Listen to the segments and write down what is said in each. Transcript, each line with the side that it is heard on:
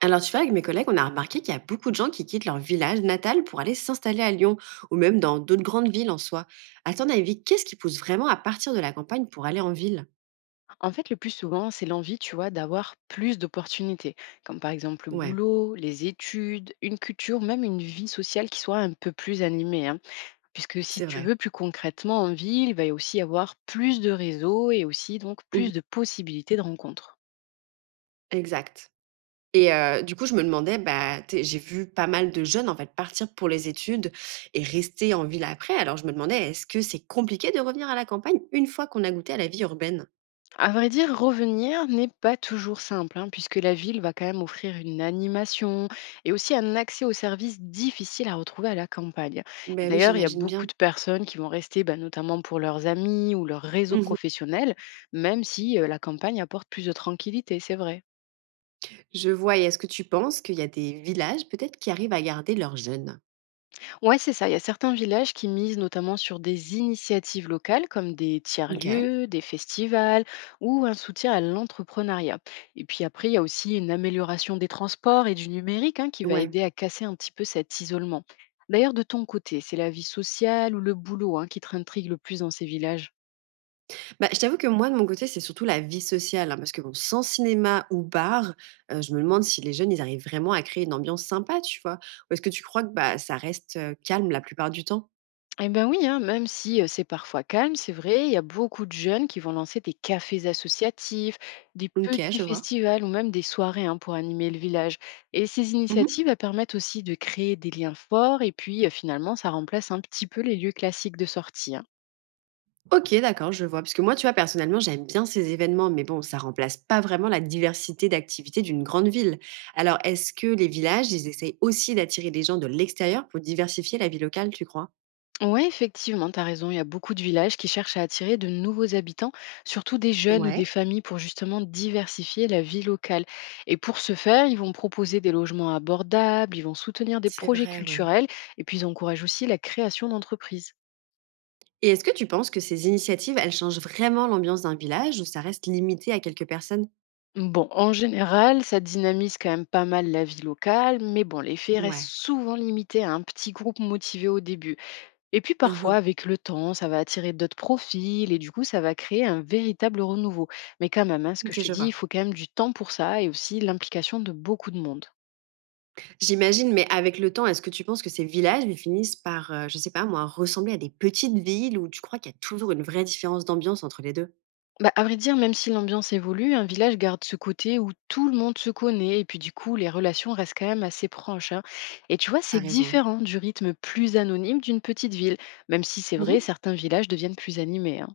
right: Alors tu vois, avec mes collègues, on a remarqué qu'il y a beaucoup de gens qui quittent leur village natal pour aller s'installer à Lyon ou même dans d'autres grandes villes en soi. À ton avis, qu'est-ce qui pousse vraiment à partir de la campagne pour aller en ville?
left: En fait, le plus souvent, c'est l'envie, tu vois, d'avoir plus d'opportunités, comme par exemple le
right: Ouais,
left: boulot, les études, une culture, même une vie sociale qui soit un peu plus animée, hein. Puisque si
right: c'est
left: tu
right: vrai.
left: veux plus concrètement en ville, il va y aussi avoir plus de réseaux et aussi donc
right: Mhm.
left: plus de possibilités de rencontres.
right: Exact. Du coup, je me demandais, bah, j'ai vu pas mal de jeunes en fait partir pour les études et rester en ville après. Alors je me demandais, est-ce que c'est compliqué de revenir à la campagne une fois qu'on a goûté à la vie urbaine?
left: À vrai dire, revenir n'est pas toujours simple, hein, puisque la ville va quand même offrir une animation et aussi un accès aux services difficiles à retrouver à la campagne. Et
right: Ben oui,
left: d'ailleurs, il y a
right: j'imagine
left: beaucoup
right: bien.
left: de personnes qui vont rester, bah, notamment pour leurs amis ou leur réseau
right: Mhm.
left: professionnel, même si la campagne apporte plus de tranquillité, c'est vrai.
right: Je vois. Et est-ce que tu penses qu'il y a des villages peut-être qui arrivent à garder leurs jeunes?
left: Ouais, c'est ça. Il y a certains villages qui misent notamment sur des initiatives locales comme des
right: OK.
left: tiers-lieux, des festivals ou un soutien à l'entrepreneuriat. Et puis après, il y a aussi une amélioration des transports et du numérique, hein, qui va
right: Ouais.
left: aider à casser un petit peu cet isolement. D'ailleurs, de ton côté, c'est la vie sociale ou le boulot, hein, qui t'intrigue le plus dans ces villages?
right: Bah, je t'avoue que moi, de mon côté, c'est surtout la vie sociale, hein, parce que bon, sans cinéma ou bar, je me demande si les jeunes, ils arrivent vraiment à créer une ambiance sympa, tu vois? Ou est-ce que tu crois que, bah, ça reste, calme la plupart du temps?
left: Eh ben oui, hein, même si c'est parfois calme, c'est vrai, il y a beaucoup de jeunes qui vont lancer des cafés associatifs, des
right: OK,
left: petits
right: je vois.
left: festivals ou même des soirées, hein, pour animer le village. Et ces
right: Mmh.
left: initiatives elles permettent aussi de créer des liens forts et puis finalement ça remplace un petit peu les lieux classiques de sortie, hein.
right: OK, d'accord, je vois. Parce que moi, tu vois, personnellement, j'aime bien ces événements, mais bon, ça remplace pas vraiment la diversité d'activités d'une grande ville. Alors, est-ce que les villages, ils essayent aussi d'attirer des gens de l'extérieur pour diversifier la vie locale, tu crois?
left: Oui, effectivement, tu as raison. Il y a beaucoup de villages qui cherchent à attirer de nouveaux habitants, surtout des jeunes ou des
right: Ouais,
left: familles, pour justement diversifier la vie locale. Et pour ce faire, ils vont proposer des logements abordables, ils vont soutenir des
right: c'est
left: projets
right: vrai, ouais.
left: culturels, et puis ils encouragent aussi la création d'entreprises.
right: Et est-ce que tu penses que ces initiatives, elles changent vraiment l'ambiance d'un village ou ça reste limité à quelques personnes?
left: Bon, en général, ça dynamise quand même pas mal la vie locale, mais bon, l'effet reste
right: Ouais.
left: souvent limité à un petit groupe motivé au début. Et puis parfois,
right: Mmh.
left: avec le temps, ça va attirer d'autres profils et du coup, ça va créer un véritable renouveau. Mais quand même, hein, ce que je
right: OK,
left: te
right: je
left: dis, il
right: vois.
left: faut quand même du temps pour ça et aussi l'implication de beaucoup de monde.
right: J'imagine, mais avec le temps, est-ce que tu penses que ces villages, ils finissent par, je sais pas moi, ressembler à des petites villes ou tu crois qu'il y a toujours une vraie différence d'ambiance entre les deux?
left: Bah, à vrai dire, même si l'ambiance évolue, un village garde ce côté où tout le monde se connaît et puis du coup, les relations restent quand même assez proches, hein. Et tu vois, c'est
right: T'as raison.
left: différent du rythme plus anonyme d'une petite ville, même si c'est vrai,
right: Mmh.
left: certains villages deviennent plus animés, hein.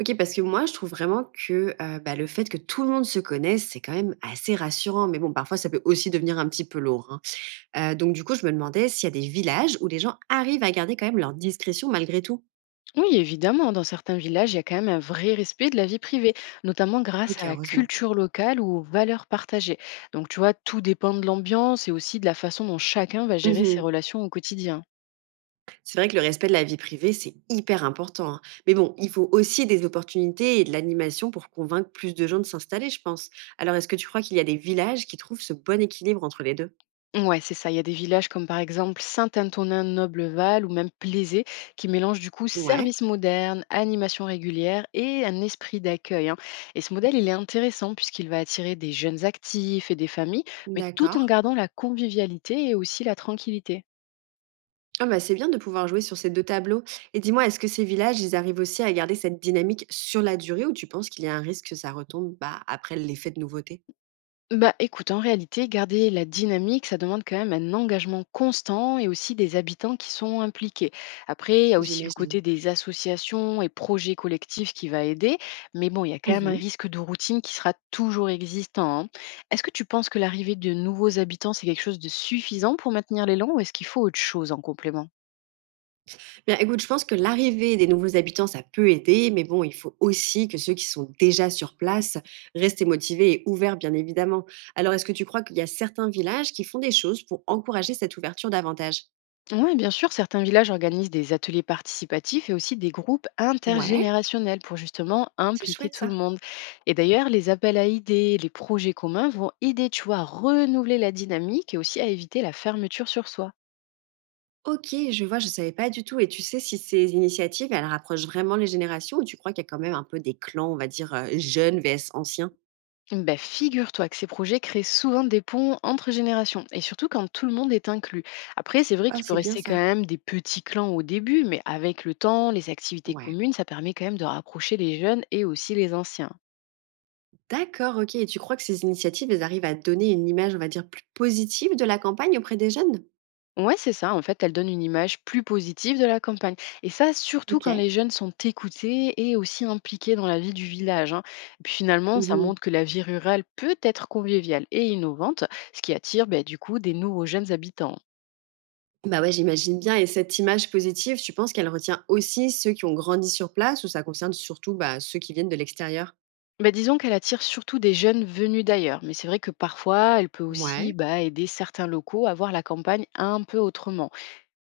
right: OK, parce que moi, je trouve vraiment que, bah, le fait que tout le monde se connaisse, c'est quand même assez rassurant, mais bon, parfois, ça peut aussi devenir un petit peu lourd, hein. Donc du coup, je me demandais s'il y a des villages où les gens arrivent à garder quand même leur discrétion malgré tout?
left: Oui, évidemment, dans certains villages, il y a quand même un vrai respect de la vie privée, notamment grâce
right: OK,
left: à la
right: heureusement.
left: culture locale ou aux valeurs partagées. Donc, tu vois, tout dépend de l'ambiance et aussi de la façon dont chacun va gérer ses
right: Mmh.
left: relations au quotidien.
right: C'est vrai que le respect de la vie privée, c'est hyper important, hein. Mais bon, il faut aussi des opportunités et de l'animation pour convaincre plus de gens de s'installer, je pense. Alors, est-ce que tu crois qu'il y a des villages qui trouvent ce bon équilibre entre les deux?
left: Ouais, c'est ça. Il y a des villages comme par exemple Saint-Antonin-Noble-Val ou même Plaisé qui mélangent du coup
right: Ouais,
left: service moderne, animation régulière et un esprit d'accueil, hein. Et ce modèle, il est intéressant puisqu'il va attirer des jeunes actifs et des familles, mais tout en
right: d'accord.
left: gardant la convivialité et aussi la tranquillité.
right: Ah bah, c'est bien de pouvoir jouer sur ces 2 tableaux. Et dis-moi, est-ce que ces villages, ils arrivent aussi à garder cette dynamique sur la durée ou tu penses qu'il y a un risque que ça retombe, bah, après l'effet de nouveauté?
left: Bah, écoute, en réalité, garder la dynamique, ça demande quand même un engagement constant et aussi des habitants qui sont impliqués. Après, il y a aussi le
right: J'imagine.
left: côté des associations et projets collectifs qui va aider, mais bon, il y a quand même un
right: Mmh.
left: risque de routine qui sera toujours existant, hein. Est-ce que tu penses que l'arrivée de nouveaux habitants, c'est quelque chose de suffisant pour maintenir l'élan ou est-ce qu'il faut autre chose en complément?
right: Bien, écoute, je pense que l'arrivée des nouveaux habitants, ça peut aider, mais bon, il faut aussi que ceux qui sont déjà sur place restent motivés et ouverts, bien évidemment. Alors, est-ce que tu crois qu'il y a certains villages qui font des choses pour encourager cette ouverture davantage?
left: Oui, bien sûr, certains villages organisent des ateliers participatifs et aussi des groupes
right: Ouais,
left: intergénérationnels pour justement
right: c'est
left: impliquer
right: chouette
left: tout
right: ça.
left: le monde. Et d'ailleurs, les appels à idées, les projets communs vont aider, tu vois, à renouveler la dynamique et aussi à éviter la fermeture sur soi.
right: Ok, je vois, je savais pas du tout. Et tu sais si ces initiatives, elles rapprochent vraiment les générations ou tu crois qu'il y a quand même un peu des clans, on va dire, jeunes vs anciens?
left: Ben, figure-toi que ces projets créent souvent des ponts entre générations, et surtout quand tout le monde est inclus. Après, c'est vrai
right: Ah,
left: qu'il peut
right: c'est bien
left: rester quand
right: ça.
left: même des petits clans au début, mais avec le temps, les activités
right: Ouais.
left: communes, ça permet quand même de rapprocher les jeunes et aussi les anciens.
right: D'accord, ok. Et tu crois que ces initiatives, elles arrivent à donner une image, on va dire, plus positive de la campagne auprès des jeunes?
left: Ouais, c'est ça. En fait, elle donne une image plus positive de la campagne. Et ça, surtout quand
right: OK.
left: les jeunes sont écoutés et aussi impliqués dans la vie du village, hein. Et puis finalement, ça
right: Mmh.
left: montre que la vie rurale peut être conviviale et innovante, ce qui attire ben, du coup des nouveaux jeunes habitants.
right: Bah, ouais, j'imagine bien et cette image positive, tu penses qu'elle retient aussi ceux qui ont grandi sur place ou ça concerne surtout, bah, ceux qui viennent de l'extérieur?
left: Ben, disons qu'elle attire surtout des jeunes venus d'ailleurs, mais c'est vrai que parfois, elle peut aussi
right: Ouais.
left: bah, aider certains locaux à voir la campagne un peu autrement.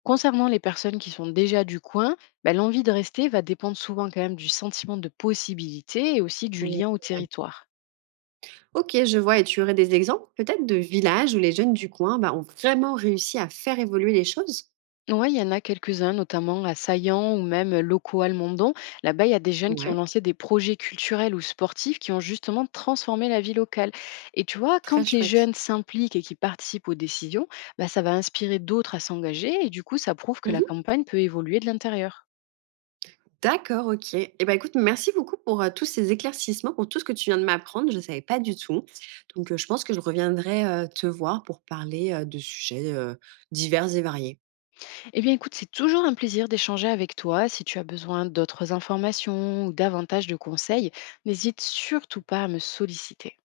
left: Concernant les personnes qui sont déjà du coin, bah, l'envie de rester va dépendre souvent quand même du sentiment de possibilité et aussi du
right: Mmh,
left: lien au territoire.
right: OK, je vois et tu aurais des exemples peut-être de villages où les jeunes du coin, bah, ont vraiment réussi à faire évoluer les choses?
left: Oui, il y en a quelques-uns, notamment à Saillant ou même locaux Almondon. Là-bas, il y a des jeunes qui ont
right: Ouais,
left: lancé des projets culturels ou sportifs qui ont justement transformé la vie locale. Et tu vois,
right: très
left: quand les
right: chouette.
left: jeunes s'impliquent et qui participent aux décisions, bah, ça va inspirer d'autres à s'engager et du coup, ça prouve que la
right: Mmh.
left: campagne peut évoluer de l'intérieur.
right: D'accord, OK et ben écoute, merci beaucoup pour, tous ces éclaircissements, pour tout ce que tu viens de m'apprendre. Je ne savais pas du tout donc je pense que je reviendrai, te voir pour parler, de sujets, divers et variés.
left: Eh bien, écoute, c'est toujours un plaisir d'échanger avec toi. Si tu as besoin d'autres informations ou davantage de conseils, n'hésite surtout pas à me solliciter.